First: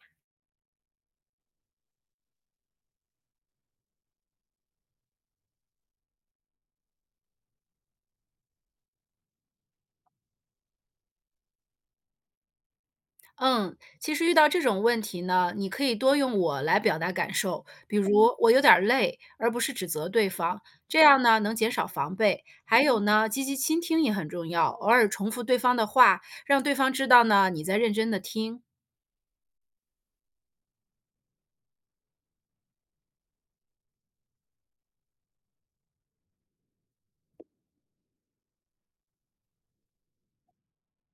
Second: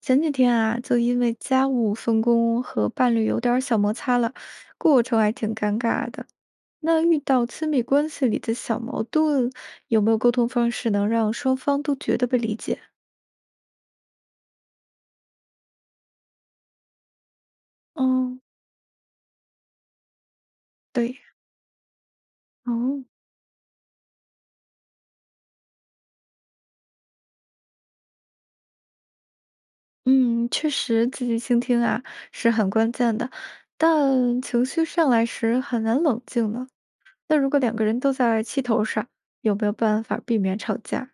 前几天啊，就因为家务分工和伴侣有点儿小摩擦了，过程还挺尴尬的。那遇到亲密关系里的小矛盾，有没有沟通方式能让双方都觉得被理解？嗯，其实遇到这种问题呢，你可以多用“我”来表达感受，比如哦，“我有点儿累”，而不是指责对方，这样对，呢能减少防备。还有哦，呢，积极倾听也很重要，偶尔重复对方的话，让对方知道呢你在认真的听。嗯，确实，积极倾听啊是很关键的，但情绪上来时很难冷静呢。那如果两个人都在气头上，有没有办法避免吵架？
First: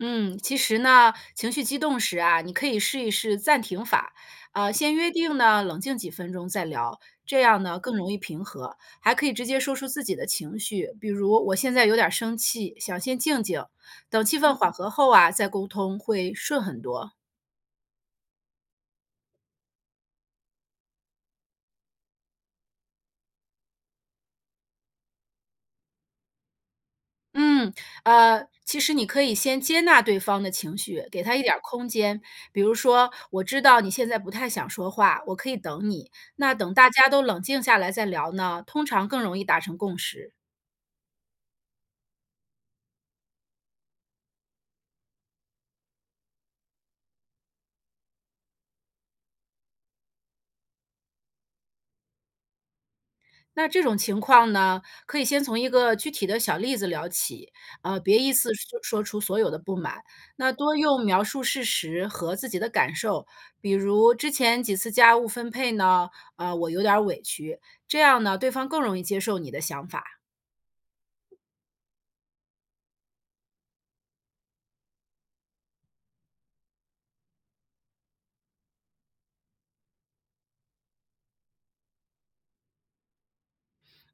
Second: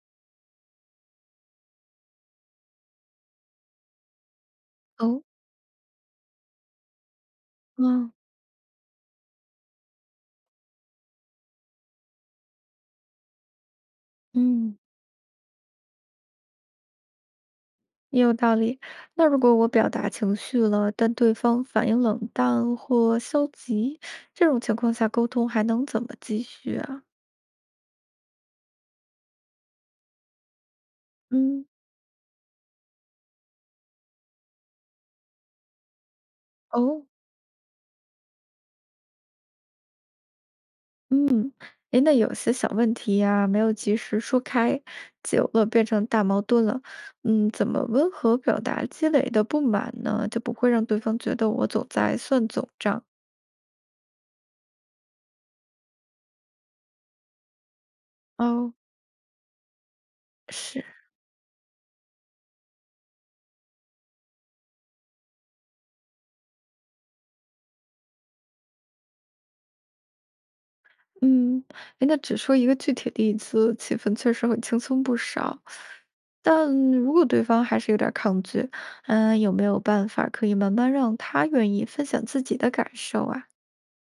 嗯，其实呢，情绪激动时啊，你可以试一试暂停法，先约哦，定呢，冷静几分钟再聊，这样呢更容嗯易平和。还可以直接说出自己的情绪，比如我现在有点儿生气，想先静静，等气氛缓嗯。和后啊再沟通会顺很多。也有道理。那如果我表达情绪了，但对方反应冷淡或消极，这种情况下沟通还能怎么继续啊？嗯，其实你可以先接纳对方的情绪，给他一点儿嗯，空间。比如说，我知道你现在不太想说话，我可以等你。那等大哦，家都冷静下来再聊呢，通常更容易达成共识。诶，那有些小问题呀，没有及时说开，久了变成大矛盾了。嗯，怎么温和表达积累的不满呢？就不会让对方觉得我总在算总账。那这种情况呢，可以先从一个具体的小例子聊起，别一次哦，说出所有的不满。那多是。用描述事实和自己的感受，比如之前几次家务分配呢，我有点儿委屈，这样呢，对方更容易接受你的想法。嗯，哎，那只说一个具体例子，气氛确实会轻松不少。但如果对方还是有点儿抗拒，嗯，有没有办法可以慢慢让他愿意分享自己的感受啊？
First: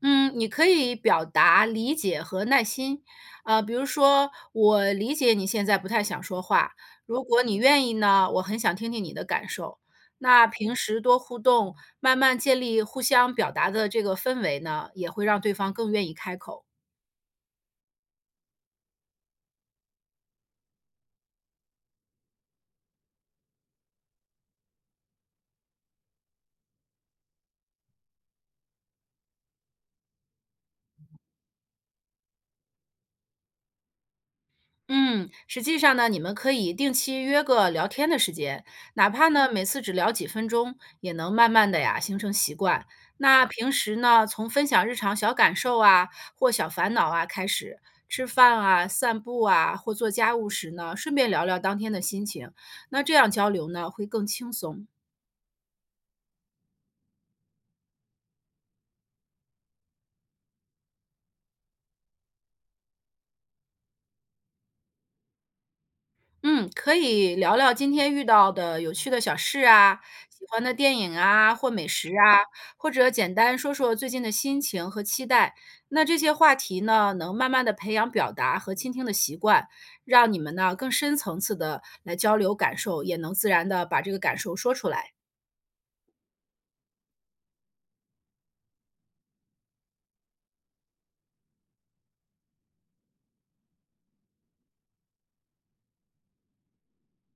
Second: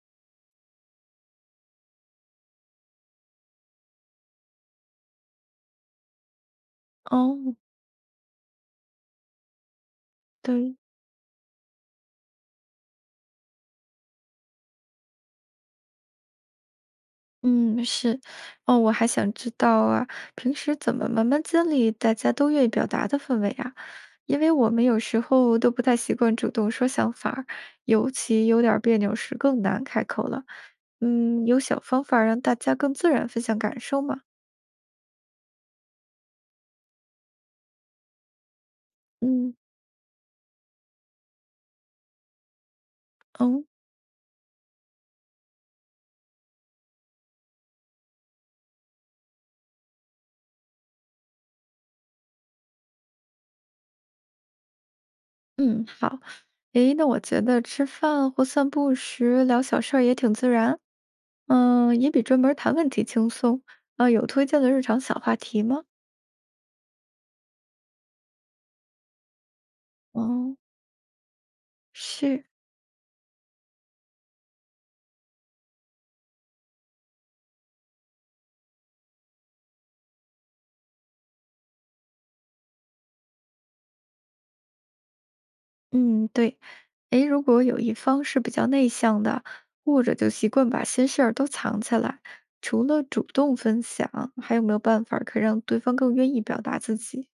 嗯，你可以表达理解和耐心，比如说我理解你现在不太想说话，如果哦，你愿意呢，我很想听听你的感受。那平对，时多互动，慢慢建立互相表达的这个氛围呢，也会让对方更愿意开口。嗯，是，哦，我还想知道啊，平时怎么慢慢建立大家都愿意表达的氛围啊？因为我们有时候都不太习惯主动说想法儿尤其有点儿别扭时更难开口了。嗯，有小方法让大家更自然分享感受吗？嗯，实际上呢，你们可以定期约个聊天的时间，哪怕呢嗯每次只聊几分钟，也能慢慢的呀形成习惯。那哦，平时呢，从分享日常小感受啊或小烦恼啊开始，吃饭啊、散步啊或做家务时呢，顺便聊聊当天的心情，那这样交流呢会更轻松。嗯，好。诶，那我觉得吃饭或散步时聊小事儿也挺自然，嗯，也比专门儿谈问题轻松。啊，有推荐的日常小话题吗？嗯，可以聊聊今天遇到的有趣的小事啊，喜哦，欢的电影啊，或美食啊，是，或者简单说说最近的心情和期待。那这些话题呢，能慢慢的培养表达和倾听的习惯，让你们呢更深层次的来交流感受，也能自然的把这个感受说出来。嗯，对。诶，如果有一方是比较内向的，或者就习惯把心事儿都藏起来，除了主动分享，还有没有办法可以让对方更愿意表达自己？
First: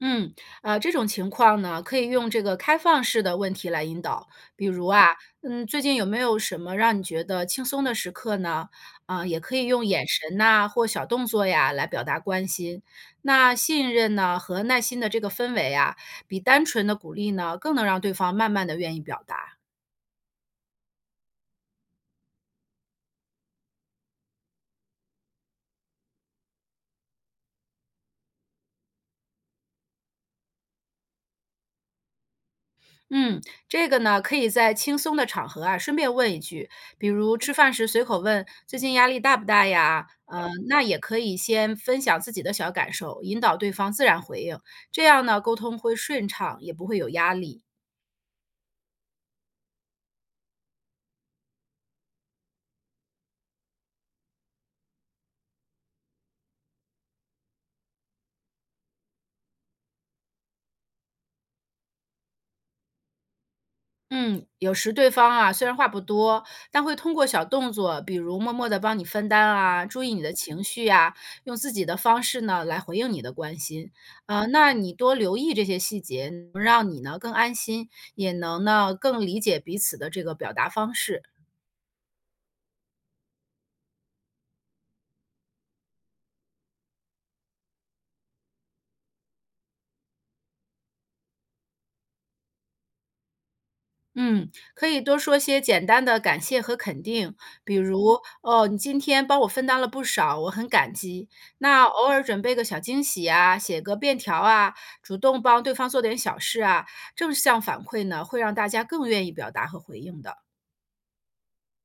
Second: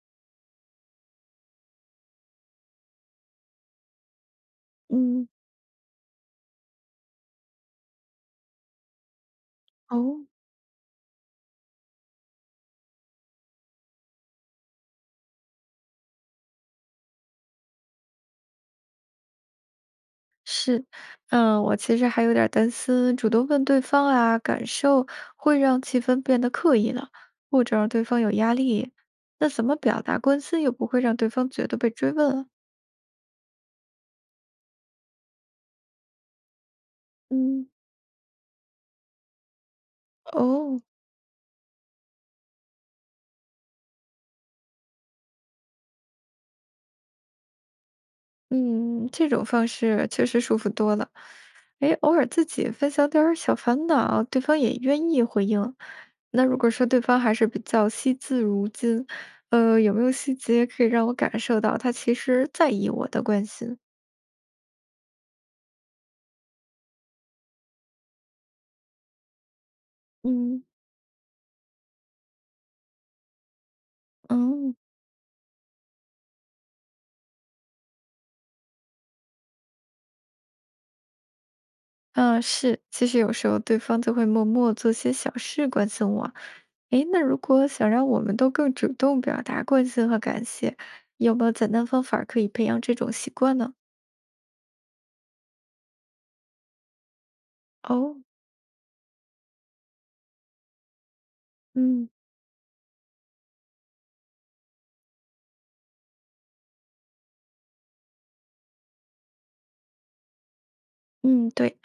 嗯，这种情况呢，可以用这个开放式的问题来引导，比如啊，嗯。嗯，最近有没有什么让你觉得轻松的时刻呢？啊、也可以用眼哦，神呐、或小动作呀来表达关心。那信任呢和耐心的这个氛围啊，比单纯的鼓励呢，更能让对方慢慢的愿意表达。是，嗯，我其实还有点儿担心，主动问对方啊感受，会让气氛变得刻意了，或者让对方有压力。那怎么表达关心，又不会让对方觉得被追问啊？嗯，这个呢，可以在轻松的场合啊，顺便问一句，比如吃嗯，饭时随口问“最近压力大不大呀？”哦，那也可以先分享自己的小感受，引导对方自然回应，这样呢，沟通会顺畅，也不会有压力。嗯，这种方式确实舒服多了。哎，偶尔自己分享点儿小烦恼，对方也愿意回应。那如果说对方还是比较惜字如金，有没有细节可以让我感受到他其实在意我的关心？嗯，有时对方啊，虽然话不多，但会通过小动作，比如默默的帮你分担啊，注意你的情嗯。绪啊，用自己的方式呢来回应你的关心。那嗯，你多留意这些细节，能让你呢更安心，也能呢更理解彼此的这个表达方式。啊，是，其实有时候对方就会默默做些小事关心我。诶，那如果想让我们都更主动表达关心和感谢，有没有简单方法可以培养这种习惯呢？嗯，可以多说些简单的感谢和肯定，比哦，如“哦，你今天帮我分担了不少，我很感激。”那偶嗯尔准备个小惊喜啊，写个便条啊，主动帮对方做点小事啊，正向反馈呢，会让大家更愿意表达和回应的。嗯，对。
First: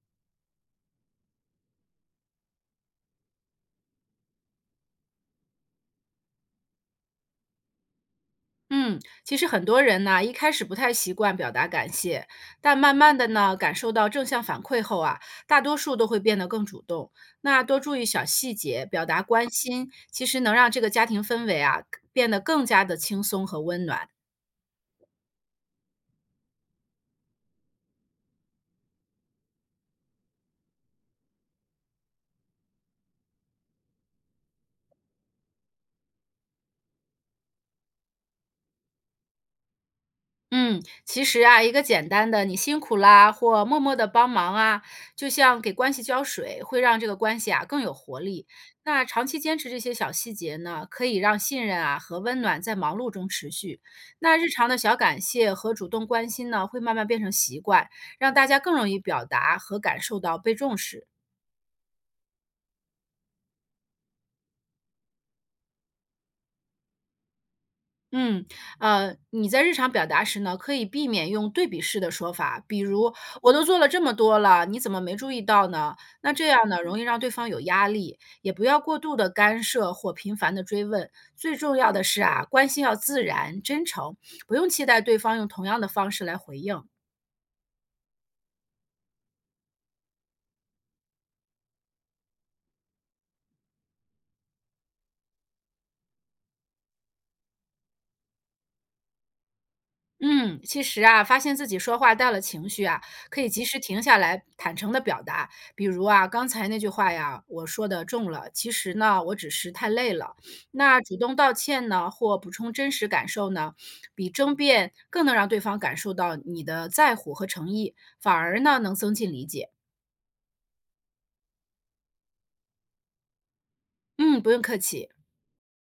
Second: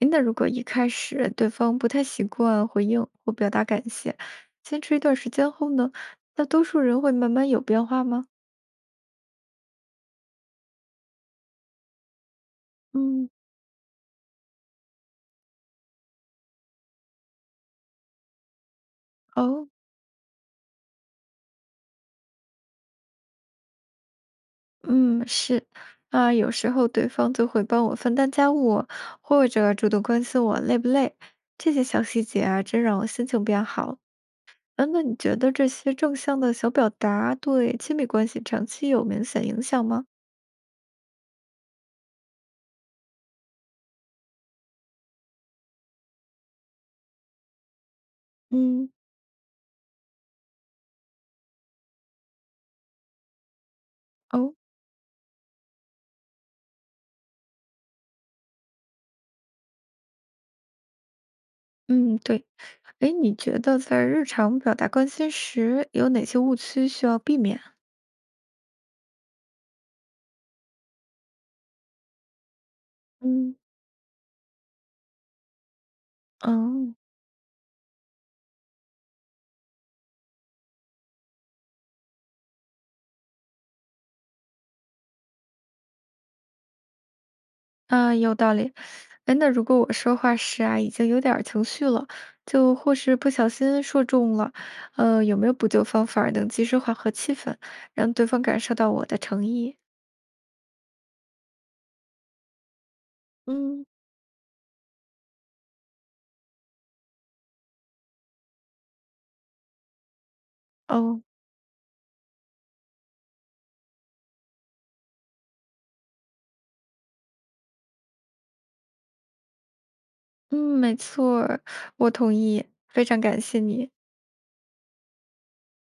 诶，那如果一开始对方不太习惯回应或表达感谢，坚持一段时间后呢，那多数人会慢慢有变化吗？嗯，其实很多人呢，一开始不太习惯表达感谢，但慢慢的嗯，呢，感受到正向反馈后啊，大多数都会变得更主动。那多注意小细节，表达关哦。心，其实能让这个家庭氛围啊，变得更加的轻松和温暖。嗯，是，啊，有时候对方就会帮我分担家务，或者主动关心我累不累，这些小细节啊，真让我心情变好。嗯，那你觉得这些正向的小表达对亲密关系长期有明显影响吗？嗯，其实啊，一个简单的“你辛苦啦”或“默默的帮忙啊”，就像给关系浇水，会让这个关系啊更有活力。嗯，那长期坚持这些小细节呢，可以让信任啊和温暖在忙碌中持续。那日哦，常的小感谢和主动关心呢，会慢慢变成习惯，让大家更容易表达和感受到被重视。嗯，对，哎，你觉得在日常表达关心时有哪些误区需要避免？嗯，你在日常表达时呢，可以避免用对比式的说法，比如“我嗯，都做了这么多了，你怎么没注意到呢？”那这样呢，嗯。容易让对方有压力，也不要过度的干涉或频繁的追问。最重要的是啊，关心要自然真诚，不用期待对方用同样的方式来回应。啊，有道理。哎，那如果我说话时啊，已经有点儿情绪了，就或是不小心说中了，有没有补救方法儿能及时缓和气氛，让对方感受到我的诚意？嗯，其实啊，发现自己说话带了情绪啊，可以及时嗯，停下来，坦诚的表达。比如啊，刚才那句话呀，我说的重了，其实呢，我只是太累了。那主哦，动道歉呢，或补充真实感受呢，比争辩更能让对方感受到你的在乎和诚意，反而呢，能增进理解。嗯，没错儿我同意，非常感谢你。嗯，不用客气。